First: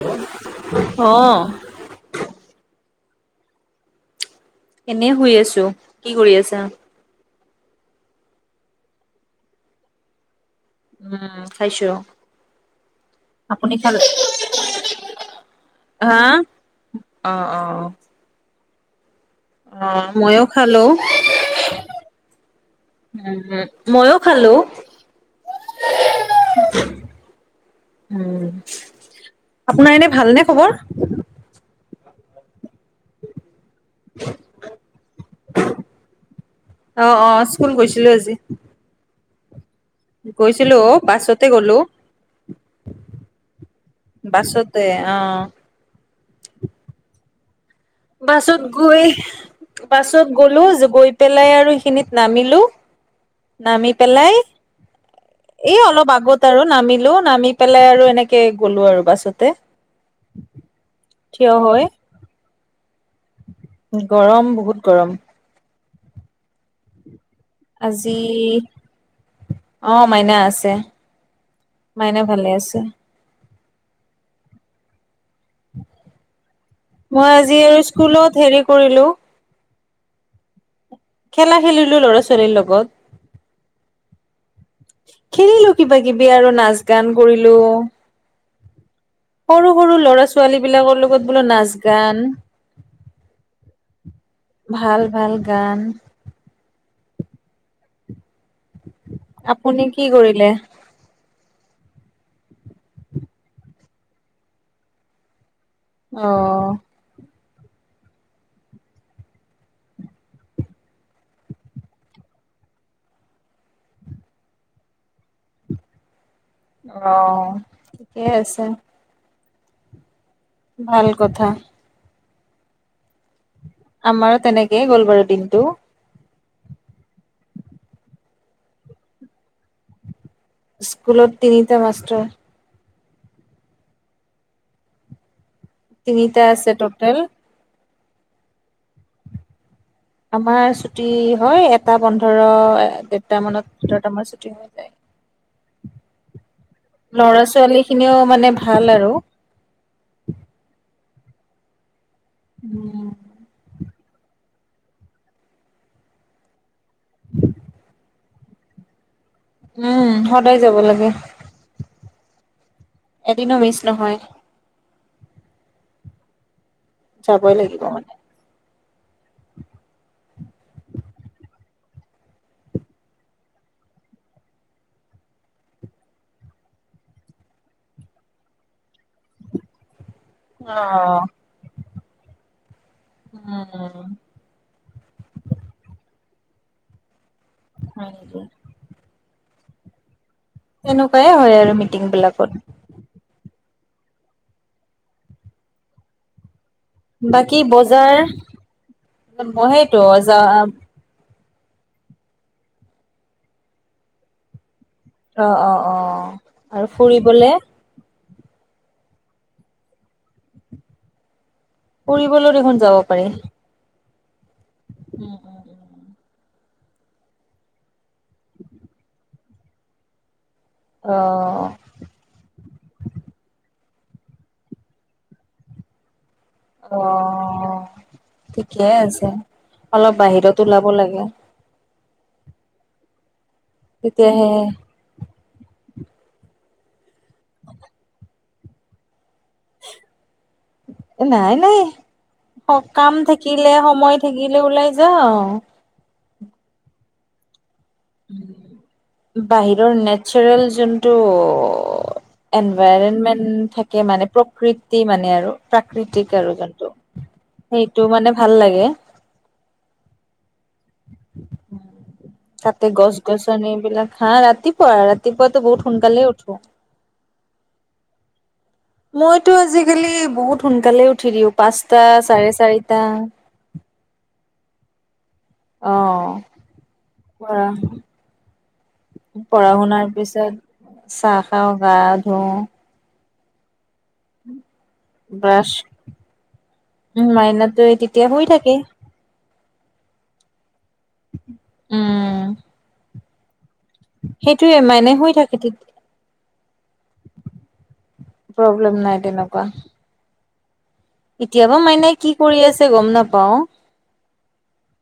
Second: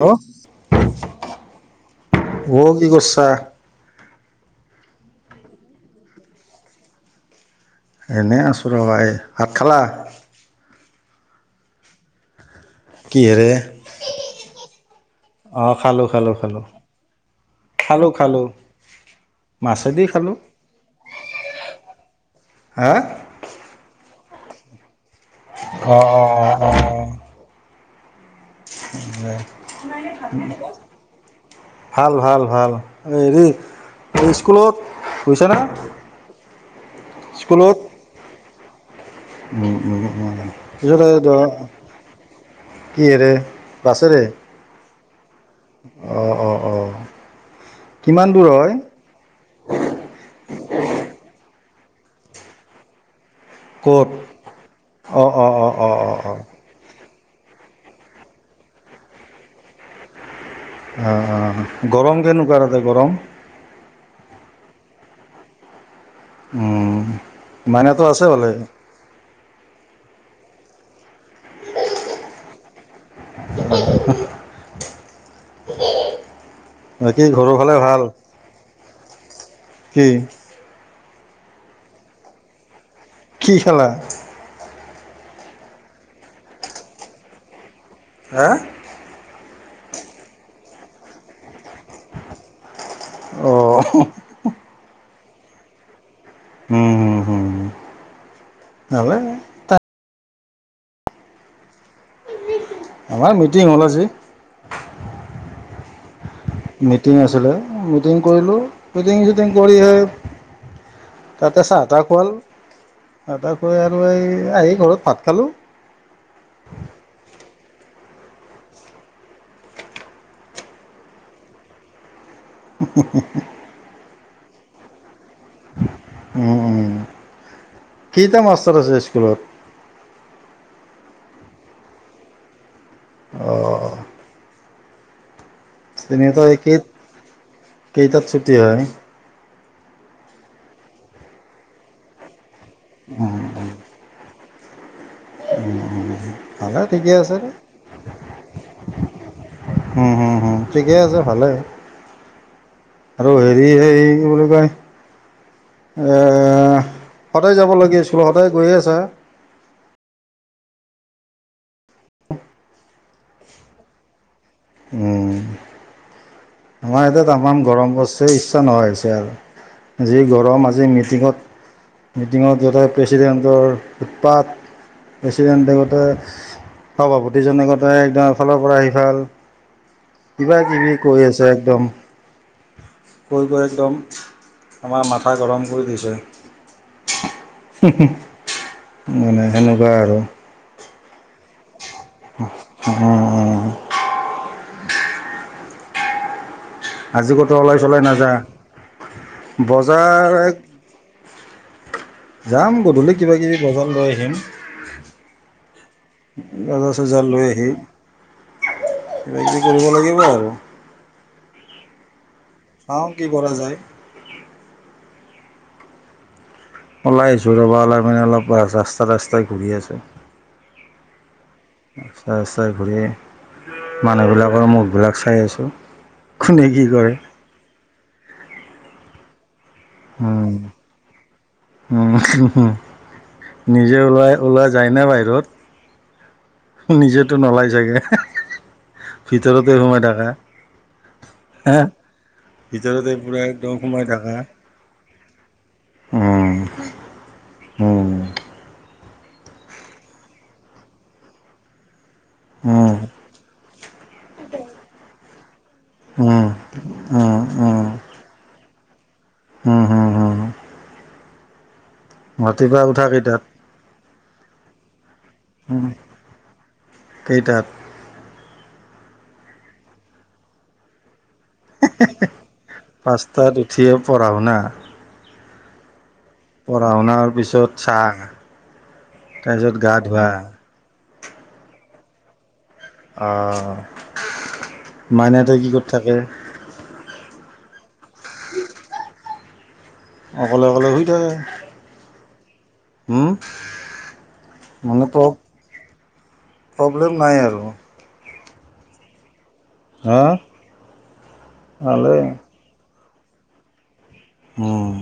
Hello অ' চাহ এনে শুই আছোঁ‌ কি কৰি আছা? এনেই আছোঁ ৰ'বা। ভাত খালা? উম খাইছো কি হেৰে আপুনি খালে? আহ খালোঁ‌, হা? খালোঁ‌, অ', অ'। খালোঁ‌।খালোঁ‌, খালোঁ‌। অ' মইয়ো খালোঁ‌। উ হা মইয়ো হেল্ল' অ' অ' অ' অ' অ' উম আপোনাৰ এনে ভালনে খবৰ? ভাল ভাল ভাল। হেৰি এই স্কুলত গৈছা নে? অ', অ', স্কুল স্কুলত গৈছিলো আজি। উম গৈছিলো অ', উ বাছতে গ'লো। [inaudible] কিহেৰে বাছেৰে অঁ অঁ অঁ অঁ বাছত গৈ বাছত গ'লো গৈ পেলাই আৰু খিনিত নামিলো নামি ক'ত পেলাই অ অ অ এই অ অলপ অ অ আগত অ আৰু নামিলো নামি পেলাই আৰু এনেকে গ'লো আৰু বাছতে। থিয় হৈ গৰম কেনেকুৱা তাত? আ ', গৰম গৰম বহুত গৰম। মাইনাটো আজি আছে ভালে? অ মাইনা আছে, মাইনা ভালে আছে। বাকী মই ঘৰৰ আজি ফালে আৰু ভাল স্কুলত হেৰি কৰিলোঁ কি? খেলা খেলিলো ল'ৰা ছোৱালীৰ লগত। কি খেলা? খেলিলো কিবা কিবি আৰু নাচ গান কৰিলো। হা', সৰু- সৰু ল'ৰা ছোৱালী বিলাকৰ লগত বোলো নাচ গান অ', হ ', হো ', ভালগান। নহাললে ত আপুনি কি কৰিলে? আমাৰ মিটিং হ'ল আজি। অ মিটিং আছিলে। মিটিং কৰিলোঁ মিটিং চিটিং কৰি সে', তাতে চাহ তাহ খোৱাল, আৰ তাৰ পৰাই আৰু এই আহি ঘৰত ভাত খালোঁ। অ ', ঠিকেই আছে। ভাল কথা। হে - হে - হে আমাৰো তেনেকেই গ'লবাৰৰ দিনতটো। উম ', - উম ', কেইটা মাষ্টাৰ আছে স্কুলত? স্কুলত তিনিটা মাষ্টাৰ অঁ', তিনিটা আছে কেই টোটেল। কেইটাত ছুটি হয়? আমাৰ ছুটি হয় এটা পোন্ধৰ দেৰটা মানত দুটাত আমাৰ চু টি হৈ যায় উম', - উম ', - উ ', - উ ', ল'ৰা ছোৱালী খিনিও মানে ভাল আৰু ঠিকে আছে ভালেই। আৰু হেৰি - সেই কি বুলি কয় এহ ', সদায় যাব লাগি আছিল তোমাৰ সদায় গৈয়ে আছা? উম সদায় যাব লাগে। [unintelligible] এদিনো মিচ নহয় উ আমাৰ ইয়াত ত যাবই আমাৰ লাগিব গৰম মানে। বস্তই ইচ্ছা নোহোৱা হৈছে আৰু যি গৰম। আজি মিটিঙত যাওঁতে প্ৰেচিডেণ্টৰ উৎপাত প্ৰেচিডেণ্টেগতে সভাপতিজনে একদম এফালৰ পৰা সিফাল কিবা কিবি কৈ উম আছে একদম কৈ কৈ একদম আমাৰ মাথা গৰম কৰি দিছে। হয় নেকি? মানে সেনেকুৱা আৰু তেনেকুৱাই হয় আৰু মিতিং বিলাকত উ [inaudible] আজি ক'তো বাকী ওলাই চলাই বজাৰ নাযা সেইটোজ বজাৰ যাম গধূলি কিবা কিবি বজাৰ লৈ আহিম। অ' অ' অ' বজাৰ আৰু চজাৰ লৈ ফুৰিবলে? আহি কিবা কিবি কৰিব লাগিব আৰু পৰিব বলো [inaudible] দেখন যাব চাওঁ কি পাৰি কৰা যায় উম উম উম ওলাই আহিছো ৰ'বা ওলাই মানে অলপ ৰাস্তা ৰাস্তাই ঘূৰি আছোঁ‌। আহ তই ঘূৰি মানুহবিলাকৰ মুখবিলাক চাই আছোঁ। কোনে কি কৰে? কিয়াই [inaudible] আছে অলপ বাহিৰত ওলাব লাগে। উ নিজে ওলাই তেতিয়াহে ওলোৱা যায় ন বাহিৰত? নিজে টো নলাই চাগে ভিতৰতে সোমাই থাকা। নাই নাই হা ভিতৰতে সকাম পূৰা থাকিলে একদম সোমাই সময় থাকা থাকিলে ওলাই যাও যাও উম উম উম বাহিৰৰ নেচাৰেল যোনটো উম এনভাইৰনমেণ্ট মানে প্ৰকৃতি মানে আৰু প্ৰাকৃতিক উম আৰু যোনটো সেইটো মানে ভাল লাগে হম হম হম তাতে উঠা গছ কেইটাত গছনি এইবিলাক হা ৰাতি পুৱা ৰাত ৰাতিপুৱাটো বহুত উম সোনকালে উঠো কেইটাত মইতো আজিকালি বহুত সোনকালে উঠি দিওঁ পাঁচটা চাৰে চাৰিটা পাঁচটাত উঠিয়ে পঢ়া শুনা অ পঢ়া শুনাৰ পঢ়া পিছত চাহ পঢ়া তাৰপিছত গা শুনাৰ ধোৱা পিছত চাহ খাওঁ গা অ অ ব্ৰাছ উ মাইনাটো তেতিয়া শুই থাকে। অকলে অকলে শুই উম হওম সেইটোয়ে মাইনা শুই থাকে তেতিয়া প্ৰব্লেম নাই আৰু প্ৰব্লেম নাই তেনেকুৱা হা এতিয়াবা মাইে ভালেই কি কৰি আছে গম নাপ পাওঁ উম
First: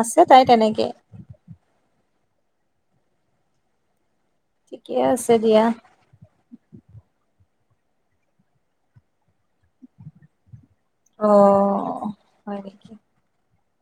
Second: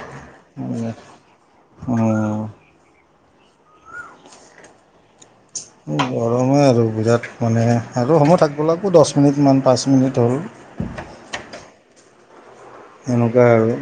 আছে তাই তেনেকে উম। ঠিকে আছ গৰমে আৰু বিৰাট মানে আৰু সমূহ থাকিব লাগিব দহ মিনিটমান পাঁচ মিনিট হ'ল অ হয় এনেকুৱা আৰু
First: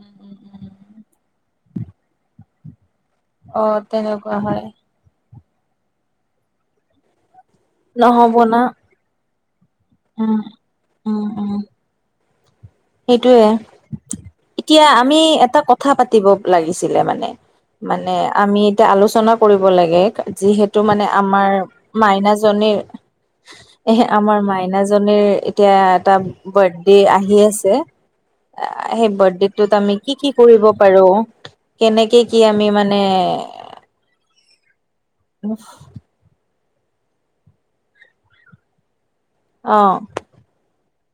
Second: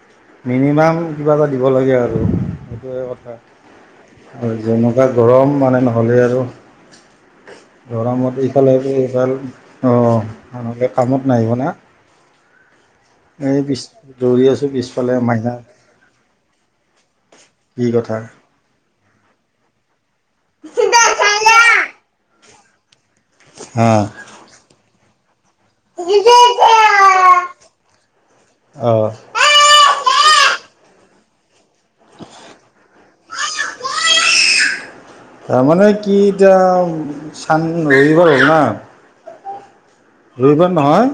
উম মিনিমাম কিবা এটা দিব লাগে আৰু সেইটোৱেই ক। থা অ', তেনেকুৱা আৰু হয়। যেনেকুৱা গৰম মানে নহ'লে আৰু নহ'ব গৰমত না, ইফালে সিফালে উম, অহ কামত নাহিব না? সেইটয়ে এই পিছ দৌৰি আছোঁ এতিয়া পিছফালে আমি মাইনা এটা কথা পাতিব লাগিছিলে মানে কি মানে কথা আমি এতিয়া আলোচনা কৰিব লাগে যিহেতু মানে আমাৰ মাইনাচ জনীৰ হা এহে আমাৰ মাইনা জনিৰ এতিয়া এটা বাৰ্থডে আহি আছে অঁ সেই বাৰ্থডেটোত আমি কি কি কৰিব পাৰো কেনেকে কি আমি মানে তাৰমানে কি এতিয়া চান মেৰিব লাগিব না অ ৰবিবাৰ নহয়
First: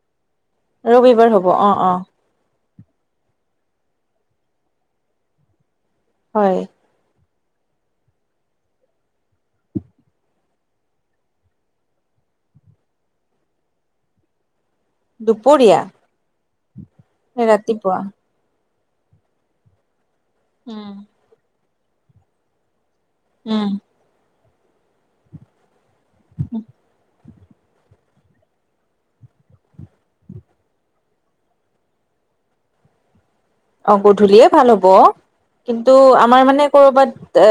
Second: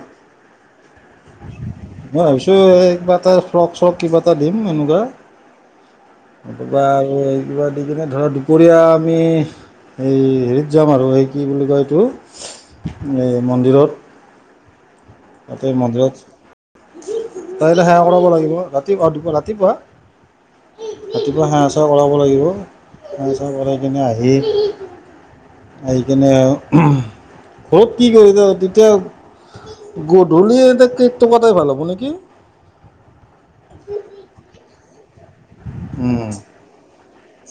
ৰবিবাৰ হ'ব অ অ মই ভাবিছোঁ কিবা এটা ফ্ৰক চক কিবা এটা দিম এনেকুৱা হয় অথবা আৰু কিবা দি কিনে ধৰা দুপৰীয়া আমি এইেই হেৰিত যাম আৰু সেই কি বুলি কয় এইটো এই মন্দিৰত ততে দুপৰীয়া মন্দিৰত তাইলে ৰাতিপুৱা সেৱা কৰাব লাগিব তাত ৰা অপুৱ ৰাতিপুৱা উম ৰাতিপুৱা হাঁহ আছে উলাব লাগিব হাহ চা উম ভৰাই কিনে আহি [unintelligible] আহি কিনে অ' কি কৰিছ? তেতিয়া গধূলি এতিয়া কেটতো ভাল হ'ব নেকি? অ' গধূলিয়ে ভাল হ'ব। ব কিন্তু উম আমাৰ মানে কৰ'বাত এ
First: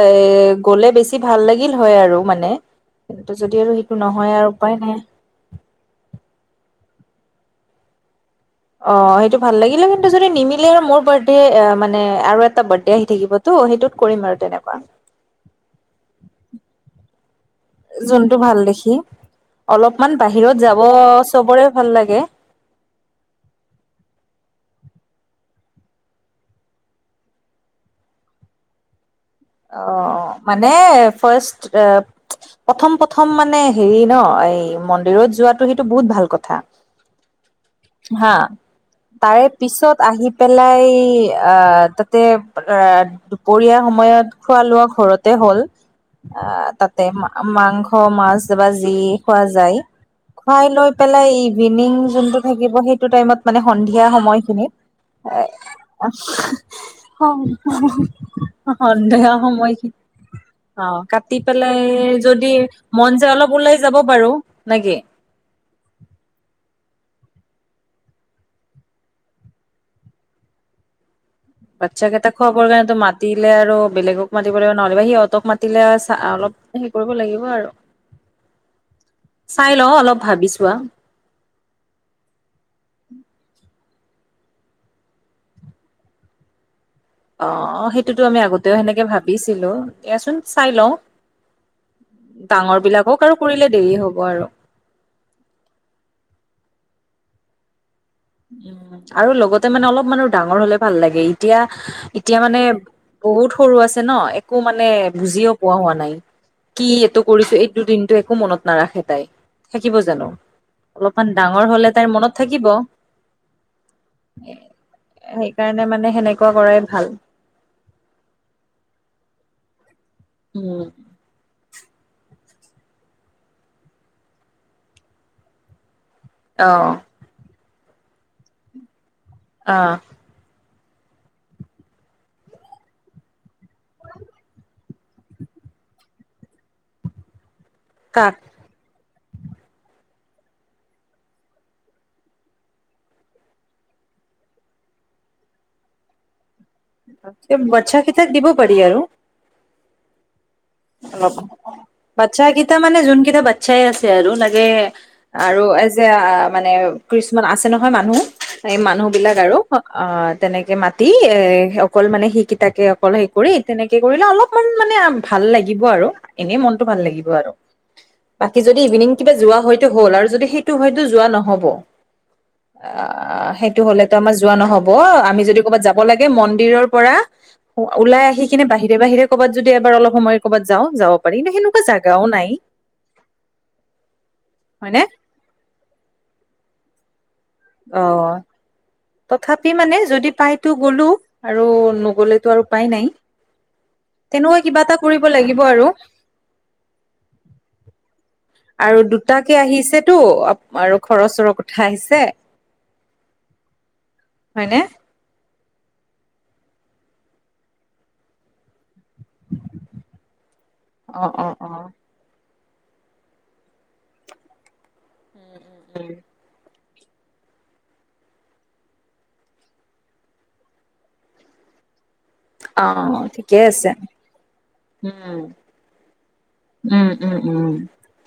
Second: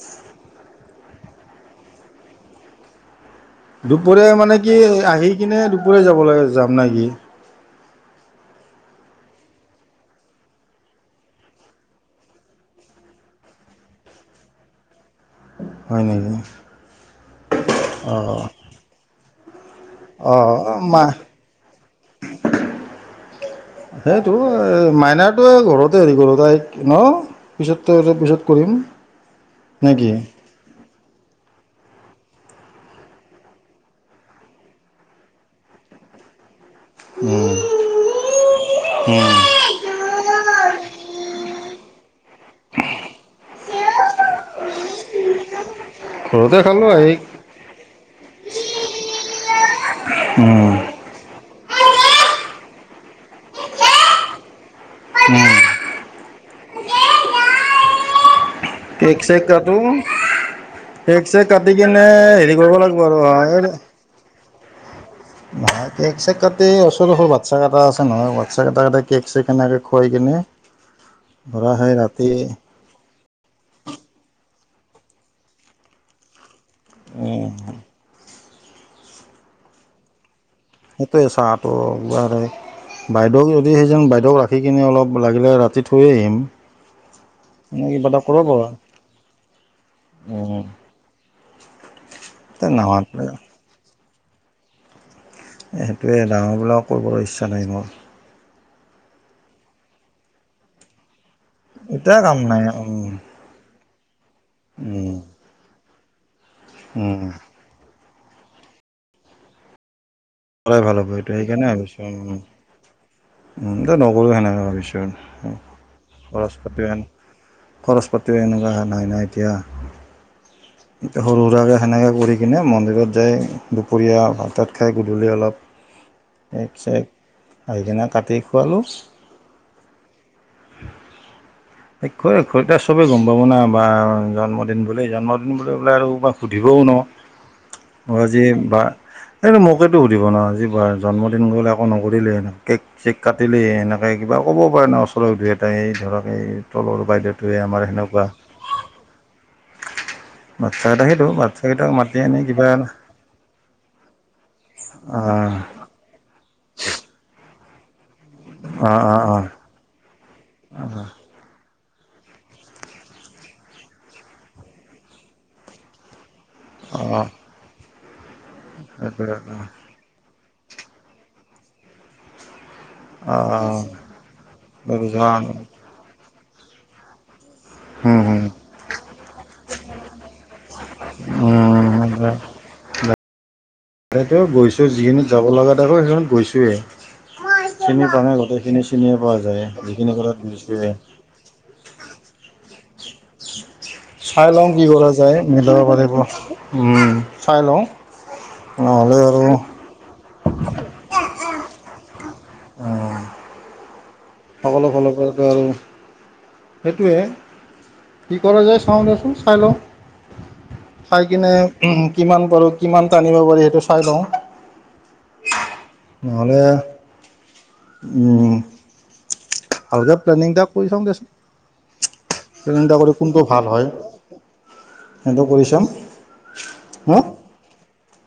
গ'লে বেছি বেছি ভাল লাগিল হয় আৰু মানে যদি আৰু সেইটো নহয় দুপৰীয়া আৰু মানে উপায় কি নাই আহি কিনে দুপৰীয়া যাবলৈ যাম না কি হয় [inaudible] অ' সেইটো ভাল লাগিলে কিন্তু যদি নিমিলে আৰু মোৰ বাৰ্থডে মানে আৰু এটা বাৰ্থডে আহি থাকিবতো সেইটোত কৰিম আৰু তেনেকুৱা। হয় নেকি? যোনটো অঁ ভাল দেখি অলপমান অঁ বাহিৰত যাব মা চবৰে ভাল লাগে সেইটো মাইনাৰটো ঘৰতে হেৰি কৰোঁ‌ ন পিছৰতোপিছত কৰিম। নেকি অ' মানে ফাষ্ট এ প্ৰথম প্ৰথম মানে হেৰি ন এই মন্দিৰত যোৱাটো সেইটো বহুত ভাল কথা। উম হা তাৰে পিছত আহি পেলাই আহ তাতে দুপৰীয়া সময়ত খোৱা লোৱা ঘৰত হ'ল আহ খালোঁ তাতে আহি। মাংস মাছ বা যি খোৱা যায় খোৱা যায় উম। খাই লৈ পেলাই মিনিং যোনটোত থাকিব ।সেইটো টাইমত মানে সন্ধিয়া সময়খিনিত। উম অ' কেক সন্ধিয়া চেক কাটো সময়খিনি অ' কেক কাটি চেক পেলাই কিনে যদি হেৰি কৰিব লাগিব মন আৰু যে অলপ ওলাই যাব বাৰু না কি নহয় কেক চেক কাটি ওচৰ বাচ্ছা কেইটা আছে নহয় বাচ্ছা কেইটাত কেক চেক কেনেকে খুৱাই কিনে ধৰা সেই বাচ্ছাক কেইটা খোৱাবৰ ৰাতি কাৰণেতো মাতিলে আৰু বেলেগক মাতিব লাগিব। নহলেবা সিহতক মাতিলে চা অলপ হে কৰিব লাগিব আৰু চাই ল অলপ ভাবিছোঁ‌। সেইটোৱে চাহটো একবাৰ বাইদেউক যদি বাইদেউক ৰাখি কিনে অলপ লাগিলে ৰাতি থৈয়ে আহিম অ' এনে অ' কিবা এটা সেইটোতো আমি কৰিব পাৰা আগতেও সেনেকে ভাবিছিলো দিয়াচোন চাই লওঁ। তে ডাঙৰ নাহাত বিলাকক আৰু কৰিলে দেৰি হ'ব। হ'ব আৰু। সেইটোৱে ডাঙৰ বিলাক কৰিবলৈ ইচ্ছা নাই মোৰ। উম আৰু লগতে মানে অলপ মানুহ ডাঙৰ হলে ভাল লাগে ই এতিয়া কাম এতিয়া মানে নাই উম বহুত সৰু আছ ন এক একো মানে উম বুজিও পোৱা হোৱা নাই কি এইটো উম কৰিছো এইটো দিনটো একো মনত নাৰাখে তাই থাকিব জানো? কৰাই ভাল হ'ব অলপমান ডাঙৰ হ'লে তাইৰ মনত থাকিব। দে নকৰোঁ সেনেকে ভাবিছোঁ সেইকাৰণে মানে সেনেকুৱা খৰচ কৰাই ভাল। পাতিও- খৰচ পাতিও এনেকুৱা নাই, নাই না এতিয়া। উম, এতিয়া সৰু-হুৰুাকে সেনেকে কৰি কিনে মন্দিৰত যায় দুপৰীয়া ভাত- তাত খাই গধূলি অলপ অ', একছ এক, আহি কিনে কাটি খোৱালোঁ। আহ', [unintelligible] একো ঘৰতে চবেই গম পাব ন', বা জন্মদিন বুলি জন্মদিন বুলি আৰু ছবে সুধিবও নহ', কাক বজিম বা। এইটো মোকেতো সুধিব নহ', আজি জন্মদিন গ'ল একো নকৰিলে কেক-চেক কাটিলেই এনেকে কিবা ক'ব পাৰে নহ', ওচৰত দুই এটাই এই ধৰক এই তলৰ বাইদেউটোৱে আমাৰ বাচছা সেনেকুৱা কেইটাক দিব পাৰি আৰু। বাচ্ছাকেইটা সেইটো অলপ বাচ্ছাকেইটাক মাতি আনি বাচ্ছা কিবা কেতা অঁ মানে যোন কেইটা বাচ্ছাই আছে আৰু লাগে আৰু এজ এ মানে কিছুমান আছে [unintelligible] এই অঁ মানুহ অঁ বিলাক অঁ আৰু অ', তেনেকে মাতি এ', অকল মানে সেই কেইটাকে অকল সে কৰি, তেনেকে কৰিলে অলপমান মানে ভাল লাগিব আৰু। এনেই মনতটো ভাল অঁ লাগিব আৰু। বাকী যদি ইভিনিং সেইটোৱে কিবা যোৱা হয়তো হ'ল আৰু যদি সেই হয়তো-হয়তো যোৱা নহ'ব। আহ্ অঁ সেইটো অঁ হলেতো আমাৰ যোৱা নহব, সেইটোৱে আমি যদি কৰ'বাত যাব লাগে মন দিৰৰ পৰা, ওলাই আহি কিনে বাহিৰে-বাহিৰে ক'বাত, যদি এবাৰ অলপ, সময় ক'বাত যাওঁ যাব পাৰি নে হেনো, অ', জাগাও নাই। তাতেওঁ গৈছো, হয়নে যিখিনিত যাব লগা তাকো সেইখনত গৈছোৱেই। অ চিনি পোৱা নাই গোটেইখিনি, চিনিয়ে পোৱা যায় তথাপি মানে যিখিনি যদি কথাত পাইতো বুজিছোৱে গ'লো আৰু নগ'লেতো আৰু উপাই নাই। চাই তেনেকুৱা লওঁ কিবা কি এটা কৰা কৰিব যায় লাগিব মিলাব আৰু পাৰিব উম', চাই লওঁ। আৰু দুটাকে আহিছেতো আৰু ঘৰত বছৰৰ কথা আহিছে অহ। হয়নে সকলো ফালৰ পৰাটো আৰু সেইটোৱে কি কৰা যায় চাওঁতে। চাই লওঁ অ ।চাই অ কিনে অ কিমান কৰোঁ‌। কিমান টানিব পাৰি সেইটো চাই লওঁ নহ'লে উম। ভালকে প্লেনিং এটা কৰি চাওঁ দেচোন। প্লেনিং এটা কৰি অ' কোনটো ভাল ঠিকেই হয় আছে। উম সেইটো কৰি চাম উম হা উম উম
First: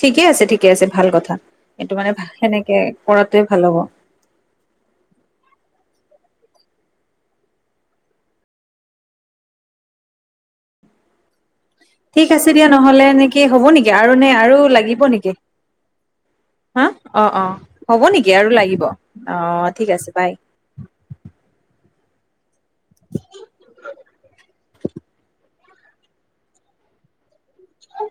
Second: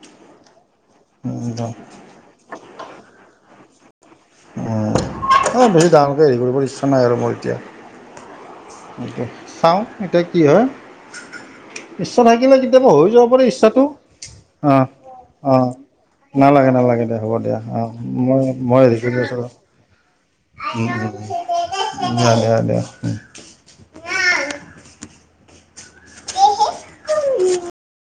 ঠিকে আছে। ঠিক ঠিকে আছে। ভাল কথা। এইটো মানে সেনেকে কৰাটো ভাল হ'ব উম বেছি ডাঙৰকে হেৰি কৰিবলৈ ইচ্ছা নাই আৰু মোৰ এতিয়া চাওঁ এতিয়া কি হয় ইচ্ছা ঠিক আছে থাকিলে দিয়া কেতিয়াবা নহ'লে হৈ যাব এনেকি পাৰে হ'ব ইচ্ছাটো নেকি আৰু নে আৰু অঁ লাগিব নেকি অঁ নালাগে হা নালাগে দিয়া অ' হ'ব দিয়া অঁ অ'হ'ব নেকি মই আৰু লাগিব অ' ঠিক আছে বাই। উম উ উ দিয়া দিয়া। দিয়া উ [inaudible]